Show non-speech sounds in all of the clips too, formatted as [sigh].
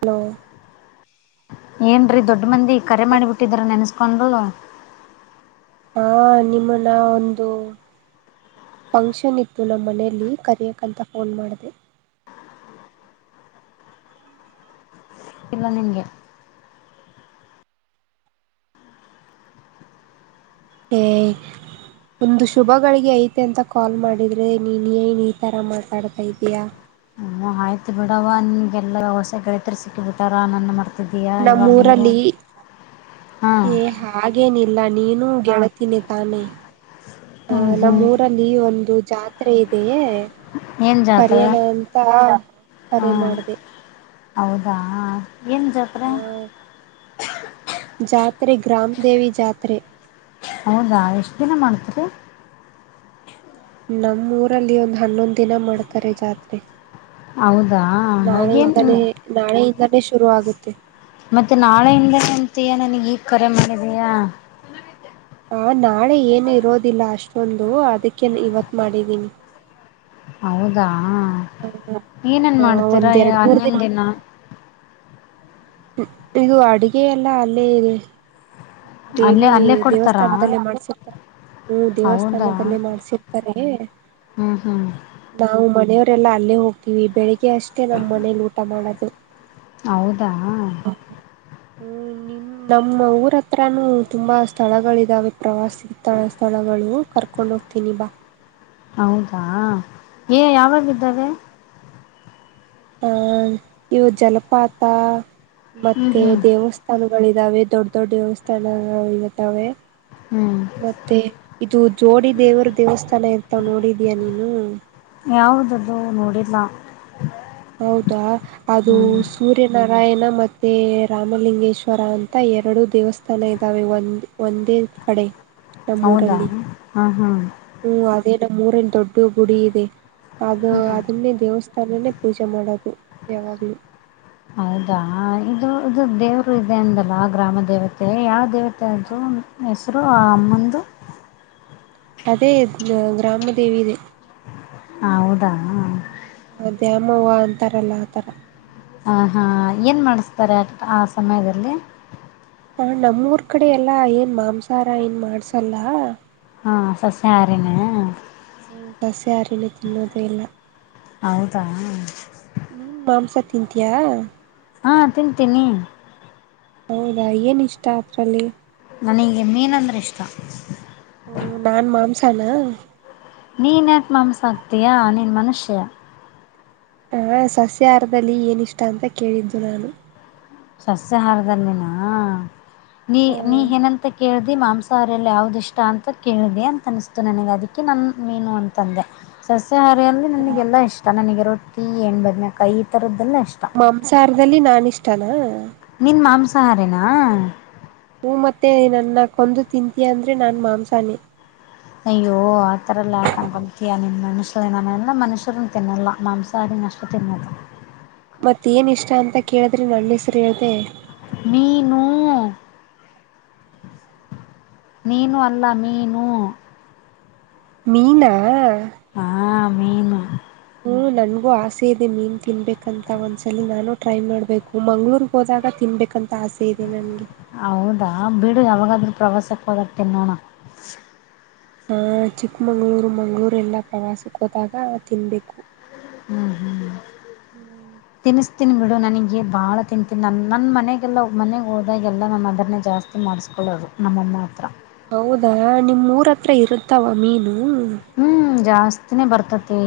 Hello ಏನ್ರೀ ದೊಡ್ಡ ಮಂದಿ ಕರೆ ಮಾಡಿಬಿಟ್ಟಿದ್ರ ನೆನ್ಸ್ಕೊಂಡ್ರು ಹಾ ನಿಮ್ಮನ್ನ ಒಂದು ಫಂಕ್ಷನ್ ಇತ್ತು ನಮ್ಮನೆಯಲ್ಲಿ ಕರಿಯ ಕಂತ ಫೋನ್ ಮಾಡಿದೆ ಇಲ್ಲ ನಿನ್ಗೆ ಈ ಒಂದು ಶುಭಗಳಿಗೆ ಐತೆ ಅಂತ ಕಾಲ್ ಮಾಡಿದ್ರರೆ ನೀನು ಏನು ಈ ಥರ ಮಾತಾಡ್ತಾ ಇದೀಯಾ ಆಯ್ತ್ ಬಿಡವ ನಿಂಗೆಲ್ಲ ಹೊಸ ಳಿತರು ಸಿಕ್ಕಿ ಬಿಟ್ಟಾರ ನನ್ನ ಮಾಡ್ತ ದಯಾ ಇವಾಗ ನಗೂ ನಮ್ಮೂರಲ್ಲಿ ಹಾ ಏ ಹಾಗೇನಿಲ್ಲ ನೀನುೂ ಗೆಳ್ತೀನಿ ತಾನೇ ಆ ಹ್ಮ್ ಹ್ಮ್ ನಮ್ಮೂರ ನೀ ಒಂದು ಜಾತ್ರೆ ಇದೆಯೇ ಏನ್ ಜಾತ್ರೆ ಕರಿಯಣ ಅಂತ ಹಾ ಕರೆ ಮಾಡ್ದ ಹೌದಾ ಏನ್ ಜಾತ್ರೆ ಆಹ ಜಾತ್ರೆ ಗ್ರಾಮದೇವಿ ಜಾತ್ರೆ ಹೌದಾ ಎಷ್ಟು ದಿನ ಮಾಡ್ತ್ರಿ ನಮ್ಮೂಊರಲ್ಲಿ ಒಂದು ಹನ್ನೊಂದು ದಿನ ಮಾಡ್ತಾರೆ ಜಾತ್ರೆ ಹೌದಾ ಹಾಗೇನು ನಾಳೆಯಿಂದಾನೇ ನಾಳೆಯಿಂದಾನೇ ಶುರು ಆಗುತ್ತೆ ಮತ್ತೆ ನಾಳೆಯಿಂದ ಅಂತಯ ನನಗೆ ಈಗ ಕರೆ ಮಾಡಿದಯಾ ಹ ನಾಳೆ ಏನು ಇರೋದಿಲ್ಲ ಅಷ್ಟೊಂದು ಅದಕ್ಕೆ ಇವತ್ ಮಾಡಿದೀನಿ ಹೌದಾ ಏನೇನ್ ಆ ಮಾಡ್ತೀರಾ ಒಂದೆರಡು ಮೂರು ಹನ್ನೊದದ್ ನ ದಿನ ಇದು ಅಡುಗೆ ಎಲ್ಲ ಅಲ್ಲೇ ಇದೆ ಅಲ್ಲೇ ದೇವಿ ಅಲ್ಲೇ ಕೊಡ್ತಾರಾ ದೇವಸ್ಥಾನದಲ್ಲೇ ಮಾಡ್ಸತಾರೆ ಹ್ಮ್ ಹೌದಾ ದೇವಸ್ಥಾನದಲ್ಲಿ ಮಾಡ್ಸಿರ್ತಾರೆ ಹ್ಮ್ ಹ್ಮ್ ನಾವು ಮನೆಯವರೆಲ್ಲಾ ಅಲ್ಲೇ ಹೋಗ್ತೀವಿ ಬೆಳಿಗ್ಗೆ ಅಷ್ಟೇ ನಮ್ಮ್ ಮನೇಲಿ ಊಟ ಮಾಡೋದು ಹೌದಾ ಹ್ಮ್ ನಿನ್ ನಮ್ಮ ಊರತ್ರ ಹತ್ರಾನ ತುಂಬಾ ಸ್ಥಳಗಳಿದಾವೆ ಪ್ರವಾಸಿ ತಳ ಸ್ಥಳಗಳು ಕರ್ಕೊಂಡ ಹೋಗ್ತೀನಿ ಬಾ ಹೌದಾ ಏ ಯಾವಾಗ್ದಿದ್ದಾರೆ ಅಹ ಇವ ಜಲಪಾತ ಹ್ಮ್ ಮತ್ತೆ ಹ್ಮ್ ದೇವಸ್ಥ ಸ್ಥಾನಗಳ ಇದಾವೆ ದೊಡ್ಡ ದೊಡ್ಡ ದೇವಸ್ಥಾನಗಳು ಇರುತ್ತಾವೆ ಹ್ಮ್ ಮತ್ತೆ ಇದು ಜೋಡಿ ದೇವರ ದೇವಸ್ಥಾನ ಇಂತ ನೋಡಿದೀಯ ನೀನು ಯಾವುದ್ದು ನೋಡಿಲ್ಲ ಹೌದಾ ಅದು ಹ್ಮ್ ಸೂರ್ಯ ನಾರಾಯಣ ಮತ್ತು ರಾಮಲಿಂಗೇಶ್ವರ ಅಂತ ಎರಡು ದೇವಸ್ಥಾನ ಇದ್ದಾವೆ ಒಂದು ಒಂದೇ ಕಡೆ ಹೌದಾ ಹಾಂ ಹಾ ಹ್ಮ ಅದೇ ನಮ್ಮ ಮೂರಲ್ಲಿ ದೊಡ್ಡ ಗುಡಿ ಇದೆ ಅದು ಹ್ಮ್ ಅದನ್ನೇ ದೇವಸ್ಥಾನನೇ ಪೂಜೆ ಮಾಡೋದು ಯಾವಾಗಲೂ ಹೌದಾ ಇದು ಇದು ದೇವರು ಇದೆ ಅಂದಲ್ಲ ಗ್ರಾಮ ದೇವತೆ ಯಾವ ದೇವತೆ ದು ಹೆಸರು ಆ ಅಮ್ಮಂದು ಅದೇ ಗ್ರಾಮ ದೇವಿ ಇದೆ ಹೌದಾ ಅ ದ್ಯಾಮವ ಅಂತಾರಲ್ಲ ಆತರ ಆ ಹಾ ಏನ್ ಮಾಡಿಸ್ತಾರೆ ಆ ಆ ಸಮಯದಲ್ಲಿ ಹ ನಮ್ಮೂರ್ ಕಡೆ ಎಲ್ಲಾ ಏನ್ ಮಾಂಸಾಹಾರ ಏನ್ ಮಾಡ್ಸಲ್ಲ ಹಾಂ ಸಸ್ಯ ಆರ್ಯನ ಹ ಸಸ್ಯ ಆರಿನ ತಿನ್ನೋದೇ ಇಲ್ಲ ಹೌದಾ ನೀನು ಮಾಂಸ ತಿಂತೀಯಾ ಹಾಂ ತಿಂತೀನಿ ಹೌದಾ ಏನ್ ಇಷ್ಟ ಅದರಲ್ಲಿ ನನಗೆ ಮೀನ್ ಅಂದ್ರೆ ಇಷ್ಟ ಹ ನಾನ್ ಮಾಂಸಾನ ನೀನು ಯಕ ಮಂಸ ಆಕ್ತಿಯಾ ನೀನು ಮನುಷ್ಯ ಹ ಸಸ್ಯಾಹಾರದಲ್ಲಿ ಏನ ಇಷ್ಟ ಅಂತ ಕೇಳಿದ್ದು ನಾನು ಸಸ್ಯಾಹಾರದಲ್ಲಿನಾ ನೀ ನೀ ಏನಂತ ಕೇಳ್ದಿ ಮಾಂಸ ಸಾರಲ್ಲಿ ಯಾವ್ದು ಇಷ್ಟ ಅಂತ ಕೇಳಿದೆ ಅಂತನಿಸ್ತು ನನಗೆ ಅದಕ್ಕೆ ನನ್ನ ಮೀನು ಅಂತಂದೆ ಸಸ್ಯಾಹಾರಿಯಲ್ಲಿ ನನಗೆಲ್ಲಾ ಇಷ್ಟ ನನಗೆ ರೊಟ್ಟಿ ಎಏಣ್ ಬದ್ ಕೈ ಈ ತರದ್ದೆಲ್ಲ ಇಷ್ಟ ಸಂಸಾರದಲ್ಲಿ ನಾನ ಇಷ್ಟನಾ ನಿನು ಮಾಂಸಾಹಾರೇನಾ ಹ ಮತ್ತೆ ನನ್ನ ಕೊಂದು ತಿಂತೀಯ ಅಂದ್ರೆ ನಾನು ಮಾಂಸಾನೆ ಅಯ್ಯೋ ಆತರ ಎಲ್ಲ ಹಾಕೊಂಡ್ ಬತೀಯಾ ನಿನ್ ಮನ್ಸ ನಾನೆಲ್ಲ ಮನುಷ್ಯರಿನ್ ತಿನ್ನಲ್ಲ ಮಾಂಸಾರಿ ಅಷ್ಟು ತಿನ್ನಲ್ಲ ಮತ್ತೇಏನ ಇಷ್ಟ ಅಂತ ಕೇಳಿದ್ರೆ ನನ್ನ ಹೆಸರು ಹೇಳ್ದ ಮೀನು ನೀನು ಅಲ್ಲ ಮೀನು ಮೀನಾ ಹಾ ಮೀನು ಹ ನನ್ಗೂ ಆಸೆ ಇದೆ ಮೀನು ತಿನ್ಬೇಕಂತ ಒಂದ್ಸಲ ನಾನು ಟ್ರೈ ಮಾಡ್ಬೇಕು ಮಂಗ್ಳೂರ್ ಹೋದಾಗ ತಿನ್ಬೇಕಂತ ಆಸೆ ಇದೆ ನನಗೆ ಹೌದಾ ಬಿಡು ಯಾವಾಗಾದ್ರೂ ಪ್ರವಾಸಕ್ಕೆ ಹೋದಾಗ್ತ ನೋಣ ಆ ಚಿಕ್ಕಮಂಗ್ಳೂರು ಮಂಗ್ಗಳೂರು ಎಲ್ಲ ಪ್ರವಾಸಕ್ಕೆ ಹೋದಾಗ ತಿನ್ಬೇಕು ಹ್ಮ್ ಹ್ಮ್ ಹ್ಮ್ ತಿನ್ನಿಸ್ತೀನಿ ಬಿಡು ನನಗೆ ಭಾಳ ತಿಂತೀನಿ ನನ್ನ ನನ್ನ ಮನೆಗೆಲ್ಲ ಮನೆಗೆ ಹೋದಾಗಲ್ಲ ನಮ್ಮ ಅದರನೇ ಜಾಸ್ತಿ ಮಾಡಿಸ್ಕೊಳ್ಳೋದು ನಮ್ಮಮ್ಮ ಹತ್ರ ಹೌದಾ ನಿಮ್ಮೂರ ಹತ್ರ ಇರುತ್ತಾವ ಮೀನು ಹ್ಮ್ ಜಾಸ್ತಿನೇ ಬರ್ತತಿ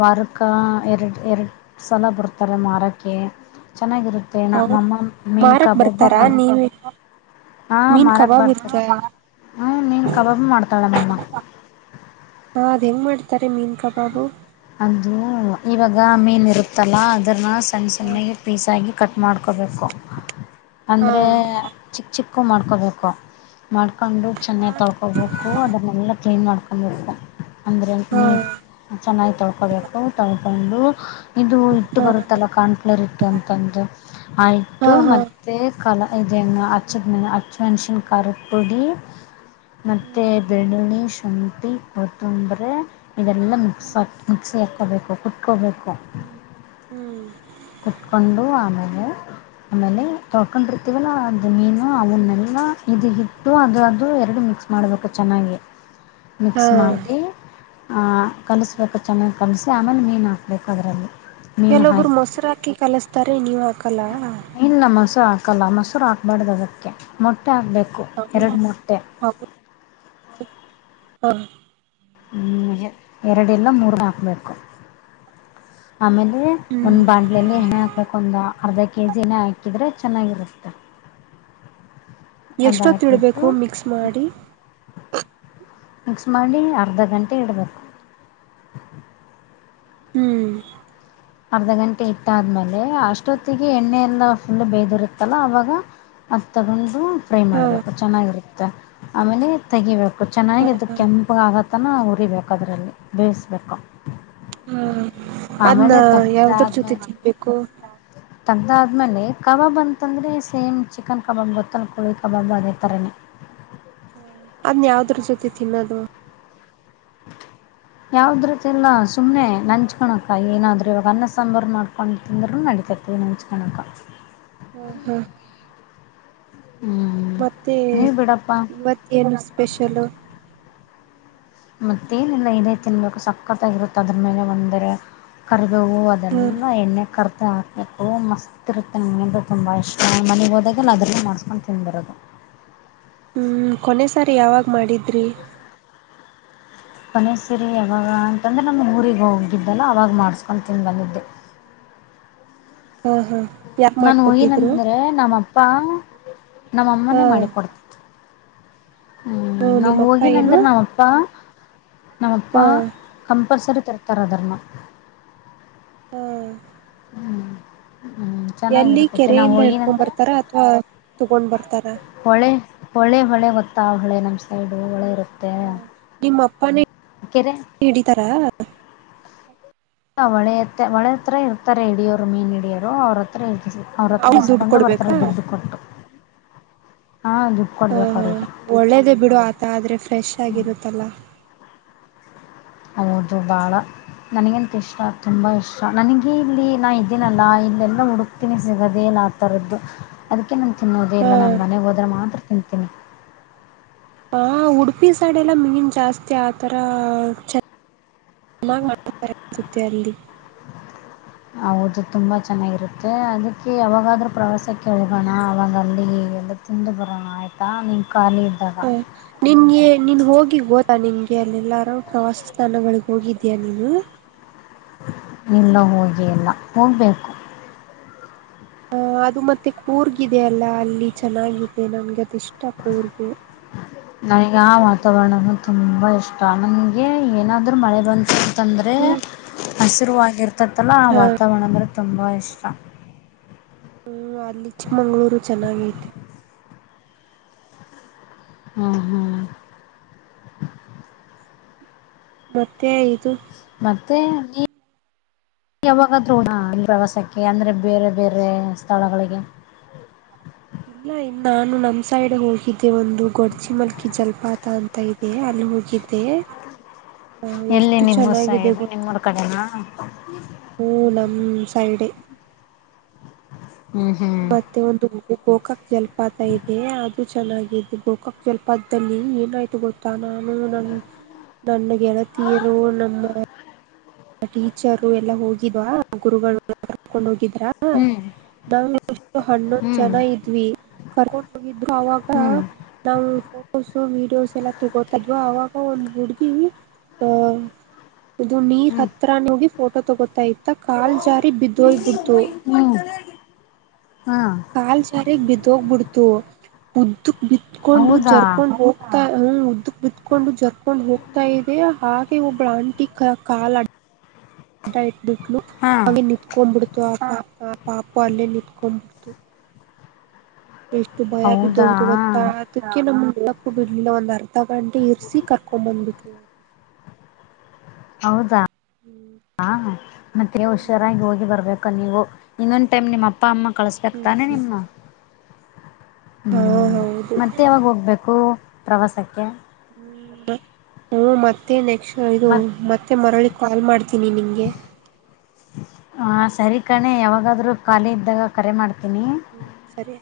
ವಾರಕ ಎರಡು ಎರಡು ಸಲ ಬರ್ತಾರೆ ಮಾರೋಕ್ಕೆ ಚೆನ್ನಾಗಿರುತ್ತೆ ಹೌ ನಮ್ಮಮ್ಮಮ್ಮ ಮೀನು ಮಾರಕ್ ಕಬಬ್ಬ ಮಾಡ್ತಾರೆ [inaudible] ಹಾಂ ಮೀನ್ ಮಾರಕ್ಕೆ ಕಬಾಬ್ ಇರ್ತ ಬರ್ತೀರಿ ಹಾ ಹ ಮೀನುಕಬಾಬು ಮಾಡ್ತಾಳ ಮಮ್ಮ ಹಾ ಅದ್ ಹೆಂಗ್ ಮಾಡ್ತಾರೆ ಮೀನ್ಕಾ ಬಾಬು ಅದು ಇವಾಗ ಮೀನ್ ಇರುತ್ತಲ್ಲಾ ಅದ್ರನ್ನ ಸಣ್ಣ ಸಣ್ಣ ಪೀಸಾಗಿ ಕಟ್ ಮಾಡ್ಕೋಬೇಕು ಹಾ ಅಂದರೆ ಚಿಕ್ಕ ಚಿಕ್ಕು ಮಾಡ್ಕೊಬೇಕು ಮಾಡ್ಕೊಂಡು ಚೆನ್ನಾಗಿ ತೊಳ್ಕೊಬೇಕು ಅದನ್ನೆಲ್ಲ ಕ್ಲೀನ್ ಮಾಡ್ಕು ಅ ಅಂದರೆ ಹಾ ನೀರು ಚೆನ್ನಾಗಿ ತೊಳ್ಕೊಬೇಕು ತೊಳ್ಕೊಂಡು ಇದು ಇಟ್ಟು ಹಾ ಬರುತ್ತಲ್ಲ ಕಾರ್ನ್ಫ್ಲೋರ್ ಇತ್ತು ಅಂತಂದು ಹಾ ಆಯತು ಮ ಹಾ ಮತ್ತು ಕಲ ಇದದೆ ಅಚ್ಚ ಅಚ್ಚು ಮೆಣಸಿನ ಕರೆ ಪುಡಿ ಮತ್ತೆ ಹ್ಮ್ ಬೆಳ್ಳಳ್ಳಿ ಶುಂಠಿ ಕೊತ್ತಂಬ್ರೆ ಇದೆಲ್ಲಾ ಹ್ಮ್ ಸ್ವಲ್ಪ ಮಿಕ್ಸಿ ಹಾಕೋಬೇಕು ಕುತ್ಕೋಬೇಕು ಹ್ಮ್ ಹ್ಮ್ ಕುತ್ಕೊಂಡು ಆಮೇಲೆ ಆಮೇಲೆ ತೊಳ್ಕೊಂಡಿರ್ತವಲ್ಲ ಅದ ಮೀನು ಅವನ್ನೆಲ್ಲ ಇದ ಹಿಟ್ಟು ಅದು ಅದು ಎರಡು ಮಿಕ್ಸ್ ಮಾಡಬೇಕು ಚೆನ್ನಾಗಿ [unintelligible] ಮಿಕ್ಸ್ ಮಾಡಿ ಆ್ ಕಲಿಸ್ಬೇಕು ಚೆನ್ನಾಗಿ್ ಕಲಸಿಸಿ ಆಮೇಲೆ ಮೀನು ಹಾಕ್ಬೇಕು ಅದರಲ್ಲಿ ಮೀನು ಕೆಲವಬ್ರು ಹಾಕಿ ಮೊಸರಾಕಿ ಕಲಸ್ತಾರೆ ನೀವ್ ಹಾಕಲ್ಲ ಇಲ್ಲ ಮೊಸರು ಹಾಕಲ್ಲ ಮೊಸರು ಹಾಕ್ಬಾರ್ದು ಅದಕ್ಕೆ ಮೊಟ್ಟೆ ಹಾಕ್ಬೇಕು ಹೌ ಹೌ ಹ [inaudible] ಎರಡಿಲ್ಲ ಮೂರು ಹಾಕಬೇಕು ಆಮೇಲೆ ಹ್ಮ್ ಒಂದು ಬಾಂಡಲೆ ಹೆಣ್ಣೆಹಾಕು ಅದಕ್ಕೊಂದು ಅರ್ಧ ಕೆ ಜಿನೇ ಹಾಕಿದ್ರೆ ಚೆನ್ನಾಗಿರುತ್ತೆ ಅದು ಎಷ್ಟೊತ್ತ ಇಡಬೇಕು ಹಾಕಿಬಿಟ್ಟು ಮಿಕ್ಸ್ ಮಾಡಿ ಮಿಕ್ಸ್ ಮಾಡಿ ಅರ್ಧ ಗಂಟೆ ಇಡಬೇಕು ಹ್ಮ್ ಅರ್ಧ ಗಂಟೆ ಇಟ್ಟಾದ್ಮೇಲೆ ಅಷ್ಟೊತ್ತಿಗೆ ಎಣ್ಣೆ ಎಲ್ಲಾ ಫುಲ್ ಬೇದಿರುತ್ತಲ್ಲ ಅವಾಗ ಅದ ತಗೊಂಡು ಫ್ರೈ ಹಾ ಮಾಡ್ಬೇಕು ಚೆನ್ನಾಗಿರುತ್ತ ಆಮೇಲೆ ತೆಗಿಬೇಕು ಚೆನ್ನಾಗಿ ಅದು ಕೆಂಪ ಆಗತ್ತನ ಉರಿಬೇಕು ಅದರಲ್ಲಿ ಬೇಯಿಸ್ಬೇಕು ಹಾ ಅದ್ನ್ನ ಆಮೇಲೆ ಯಾವ್ದ್ರ ಜೊತೆ ತಿನ್ಬೇಕು ತಗದಾದ್ಮೇಲೆ ಕಬಾಬ್ ಅಂತಂದರೆ ಸೇಮ್ ಚಿಕನ್ ಕಬಾಬ್ ಗೊತ್ತಲ್ ಕೋಳಿ ಕಬಾಬ ಅದೇ ಥರನೇ ಹ ಅದ್ನ್ ಯಾವ್ದ್ರ ಜೊತೆ ತಿನ್ನೋದು [unintelligible] ಯಾವ್ದ್ರತಿನ್ನ ಸುಮ್ಮನೆ ನಂಚಕೋಣಕ ಏನಾದ್ರೂ ಇವಾಗ ಅನ್ನ ಸಾಂಬಾರು ಮಾಡ ಒಂದು ತಿಂದರು ನಡೀತತ ನಂಚ್ಕನಕ ಹ್ಮ ಹ್ಮ್. ಹ್ಮ್. ಮತ್ತೆ ಇವತ್ತ ಏನು ಸ್ಪೆಷಲ್. ಮತ್ತ ಏನಿಲ್ಲ ಇದೇ ತಿನ್ಬೇಕು ಸಕ್ಕತ್ತಾಗಿರುತ್ತೆ ಅದ್ರ ಮೇಲೆ ಒಂದರೆ. ಕರಿಬವು ಅದೆಲ್ಲ ಎಣ್ಣೆ ಕರ್ತ ಹಾತ. ಯಕೋ ಮಸ್ತ್ ಇರುತ್ತೆ ನನಗೆಂದರೆ ತುಂಬ ಇಷ್ಟ ಮನೆಗೆ ಹೋದಾಗ ನ ಅದ್ರಲ್ಲಿ ಮಾಡಿಸ್ಕೊಂಡು ತಿಂದುಬರೋದು. ಹ್ಞೂ ಕೊನೆ ಸಾರಿ ಯಾವಾಗ ಮಾಡಿದ್ರಿ ಕೊನೆ ಸಿರಿ ಯಾವಾಗ ಅಂತಂದ್ರೆ ನಮ್ಮ ಊರಿಗೆ ಹೋಗಿದ್ದಲ್ಲ ಅವವಾಗ ಮಾಡಸ್ಕೊಂಡು ತಿಂದು ಬಂದಿದ್ದೆ ಹಾ ಹಾ ಯಾರ್ ನಾನು ಮಾಡ್ಕೊಟ್ಟಿದ್ರು ಹೋಗಿನಂದ್ರೆ ನಮ್ಮಪ್ಪ ಹಾ ನಮ್ಮಅಮ್ಮನೇ ಮಾಡಿ ಕೊಡ್ತತೆತೆ ಹ್ಮ್ ಹ್ಮ ನಾವ ನಿಮ್ಮಪ್ಪ ಏನು ಹೋಗಿನಂದ್ರೆ ನಾವವು ನಮ್ ಅಪ್ಪ ನಮ್ಮಪ್ಪ ಹಾ ಕಂಪಲ್ಸರಿ ತರ್ತಾರ ಅದ್ರನ್ನು ಹ್ಮ್ಮ್ ಹ್ ಎಲ್ಲಿ ಕೆರೆಯಿಂದ ಇಡ್ಕೊಂಡ್ ಬರ್ತಾರ ಅಥವಾ ತಗೊಂಡ್ ಬರ್ತಾರ ಹೊಳೆ ಹೊಳೆ ಹೊಳೆ ಗೊತ್ತಾ ಆ ಹೊಳೆ ನಮ್ಮ ಸೈಡು ಹೊಳೆ ಇರುತ್ತೆ ಹ ನಿಮ್ಮ ಅಪ್ಪ [unintelligible] ಕೆರೆ ಹಡಿತಾರ. ಒಳೆ ಹತ್ತ ಒಳೆ ಹತ್ರ ಇರ್ತಾರೆ ಹಿಡಿಯರು ಮೀನ್ ಹಿಡಿಯರು ಅವ್ರ ಹತ್ರ ಇಾರೆ. ಅವ್ರ ಹತ್ರ ದುಡ್ಡು ಇಸ್ಕೊಂಡು ಬರ್ತಾರೆ ಕೊಡ್ಬೇಕಾ ದುಡ್ಡು ಕೊಟ್ಟು ಹಾಂ ದುಡ್ಡು. ಹ ಕೊಡ್ಬೇಕು ಹ ಅವ್ರಿಗೆ ಒಳ್ಳೇದೆ ಬಿಡು ಆತ ಆದ್ರೆ ಹ್ಮ್, ಫ್ರೆಶ್ಶಾಗಿರುತ್ತಲ್ಲಾ. ಹೌದು ಬಾಳ ನನಿಗಂತು ಇಷ್ಟ ತುಂಬ ಇಷ್ಟ ನನಿಗೆ ಇಲ್ಲಿ ನಾ ಇದಿನಲ್ಲ ಇಲ್ಲೆಲ್ಲ ಹುಡುಕ್ತೀನಿ ಸಿಗೋದೇ ಇಲ್ಲ ಆತರುದ್ದು. ಅದಿಕ್ಕೆ ನಾನ್ ತಿನ್ನೋದೆ ಹ ಇಲ್ಲ ನಾನ್ ಮನೆಗ್ ಹೋದ್ರೆ ಮಾತ್ರ ತಿಂತೀನಿ. ಹಾ ಉಡುಪಿ ಸೈಡೆಲ್ಲ ಮಿನಿಮ್ ಜಾಸ್ತಿ ಆತರ ಚ [inaudible] ಅತ್ತುತ್ತೆ ಅಲ್ಲಿ. ಹೌದು ತುಂಬಾ ಚನ್ನಗಿರುತ್ತೆ ಅದಿಕ್ಕೆ ಯಾವಾಗಾದ್ರೂ ಪ್ರವಾಸಕ್ಕೆ. ಹೋಗಣ ಅವಾಗಲ್ಲಿ ಎಲ್ಲ ತಿಂದು ಬರೋಣ ಆಯ್ತಾ ನೀನ್ ಖಾಲಿ ಇದ್ದಾಗ ಹ. ನಿಂಗೆ ನೀನ್ ಹೋಗಿ ಗೋತ ನಿನ್ಗೆ ಅಲ್ಲೆಲ್ಲಾರು ಪ್ರವಾಸ ಸ್ಥಳಗಳ್ಗ್ ಹೋಗಿದೀಯ ನೀನು? ಇಲ್ಲ ಹೋಗೇ ಇಲ್ಲ ಹೋಗ್ಬೇಕು. ಅಹ್ ಅದು ಮತ್ತೆ ಕೂರ್ಗಿದೆ ಅಲ್ಲ ಅಲ್ಲಿ ಚೆನ್ನಾಗಿದೆ ನನ್ಗೆ ಅದ್ ಇಷ್ಟ ಕೂರ್ಗು. [unintelligible] ನಂಗ್ ಆ ವಾತಾವರ್ಣನು ತುಂಬಾ ಇಷ್ಟ ನನ್ಗೆ ಏನಾದ್ರು ಮಳೆ ಬಂತ ತಂದ್ರೆ ಹ್ಮ್ ಹಸಿರುವಾಗ್ ಇರ್ತೈತ್ತಲ್ಲ ಆ ಹಾ ವಾತಾವರ್ಣ ಅಂದ್ರೆ ತುಂಬ ಇಷ್ಟ. ಹು ಅಲ್ಲಿ ಚಿಕ್ಮಂಗ್ಳೂರು ಚನ್ನಾಗೈತೆ. ಹ್ಮ್ ಹ್ಮ್ ಮತ್ತೆ ಇದು. ಮತ್ತೇ ಈ ಯಾವಾಗಾದೃಣ ಪ್ರವಾಸಕ್ಕೆ ಅಂದ್ರೆ ಬೇರೆ ಬೇರೆ ಸ್ಥಳಗಳಿಗೆ. ಇಲ್ಲ ಇನ್ ನಾನು ನಮ್ ಸೈಡ್ ಹೋಗಿದ್ದೆ ಒಂದು ಗೊಡ್ಜಿ ಮಲ್ಕಿ ಜಲ್ಪಾತ ಅಂತ ಇ ಐತೆ ಅಲ್ಲಿ ಹುಗಿದ್ದೆ. ಎಲ್ಲಿ ನಿಮ್ಮೂರ್ಸ ಇದು ನಿಮ್ಮೂರ್ ಕಡೆನ ಹು ನಮ್ ಸೈಡೆ. ಹ್ಮ್ ಹ್ಮ್ ಮತ್ತೆ ಒಂದು ಗೊ ಗೋಕಾಕ್ ಜಲ್ಪಾತ ಐತೆ ಅದು ಚೆನ್ನಾಗಿದೆ ಗೋಕಾಕ್ ಜಲ್ಪಾತ್ದಲ್ಲಿ ಏನಾಯ್ತು ಗೊತ್ ತ್ತಾ ನಾನು ನನ್ ನನ್ನ ಗೆಳತಿಯರು ನಮ್ಮ ಟೀಚರು ಎಲ್ಲಾ ಹೋಗಿವ, ಗುರುಗಳು ಕರ್ಕೊಂಡ್ ಹೋಗಿದ್ರ ಹ್ಮ್. ನಾವು ಎಷ್ಟು ಹನ್ನೊಂದ್ ಜನ ಇದ್ವಿ ಕರ್ಕೊಂಡ್ ಹೋಗಿದ್ರು ಅವಾಗ ಹ್ಮ್ ನಾವು ಫೋಟೋಸು, ವೀಡಿಯೋಸ್ ಎಲ್ಲ ತಗೋತಿದ್ವ ಅವಾಗ ಒಂದ್ ಹುಡ್ಗಿ. ಹಾ ಇದು ನೀರ್ ಹ್ಮ್ ಅತ್ರನೆ ಹೋಗಿ ಫೋಟೋ ತಗೋತಾ ಇತ್ತ ಕಾಲ್ ಜಾರಿ ಬಿದ್ದೋಯ್ಬಿಡ್ತು. ಹ್ಮ್, ಹಾ ಕಾಲ್ ಜಾರಿ ಬಿದೋಗ್ಬಿಡ್ತು ಉದ್ದುಕ್ ಬಿತ್ಕೊಂಡು ಹೌದಾ ಜರ್ಕೊಂಡ್ ಹೋಗ್ ಹ ಹ್ಮ್ ಉದ್ದುಕ್ ಬಿತ್ಕೊಂಡು ಜರ್ಕೊಂಡು ಹೋಗ್ತಾ ಇದೆ ಹಾಗೆ ಒಬ್ಳ್ ಆಂಟಿ ಕ ಕಾಲ್ ಅಡ್ಡ ಅಡ್ಡ ಇಟ್ಬಿಟ್ಲು, ಹಾ ಅಂಗೆ ನಿತ್ಕೊಂಡ್ಬಿಡ್ತು ಆ ಪಾಪ ಆ ಪಾಪು ಅಲ್ಲೇ ನಿತ್ಕೊಂಡ್ಬಿಡ್ತು. ಎಷ್ಟು ಭಯ ಹೌದಾ ಬಿದ್ದೋಗಿತ್ತು ಗೊತ್ತಾ. ಅದಿಕ್ಕೆ ನಮ್ಗ್ ಇರಕ್ಕೂ ಬಿಡ್ಲಿಲ್ಲ ಒಂದ್ ಅರ್ಧ ಗಂಟೆ ಇರ್ಸಿ ಕರ್ಕೊಂಡ್ ಬಂದ್ಬಿಟ್ರು ಹೌದಾ ಹ ಮತ್ತೆ ಹುಷಾರಾಗ್ ಹೋಗಿ ಬರ್ಬೇಕ್. [unintelligible] ಇನ್ನೊಂದ್ ಟೈಮ್ ನಿಮ್ ಅಪ್ಪ ಅಮ್ಮ ಕಳಿಸ್ಬೇಕ್ ತನೆ ನಿಮ್ನ ಹಾ ಹ್ಮ್ ಹೌದು ಮತ್ತೆ ಯಾವಾಗ್ ಹೋಗ್ಬೇಕು ಪ್ರವಾಸಕ್ಕೆ. ಹ್ಮ್ ಹ್ಮು ಮತ್ತೆ ನೆಕ್ಸ್ಟ್ ಇದು ಮತ್ ಮತ್ತೆ ಮರಳಿ ಕಾಲ್ ಮಾಡ್ತೀನಿ ನಿನ್ಗೆ ಹಾ ಸರಿ ಕಣೆ ಯಾವಾಗಾದರೂ ಖಾಲಿ ಇದ್ದಾಗ ಕರೆ ಮಾಡ್ತೀನಿ. ಹ್ಮ ಸರಿ.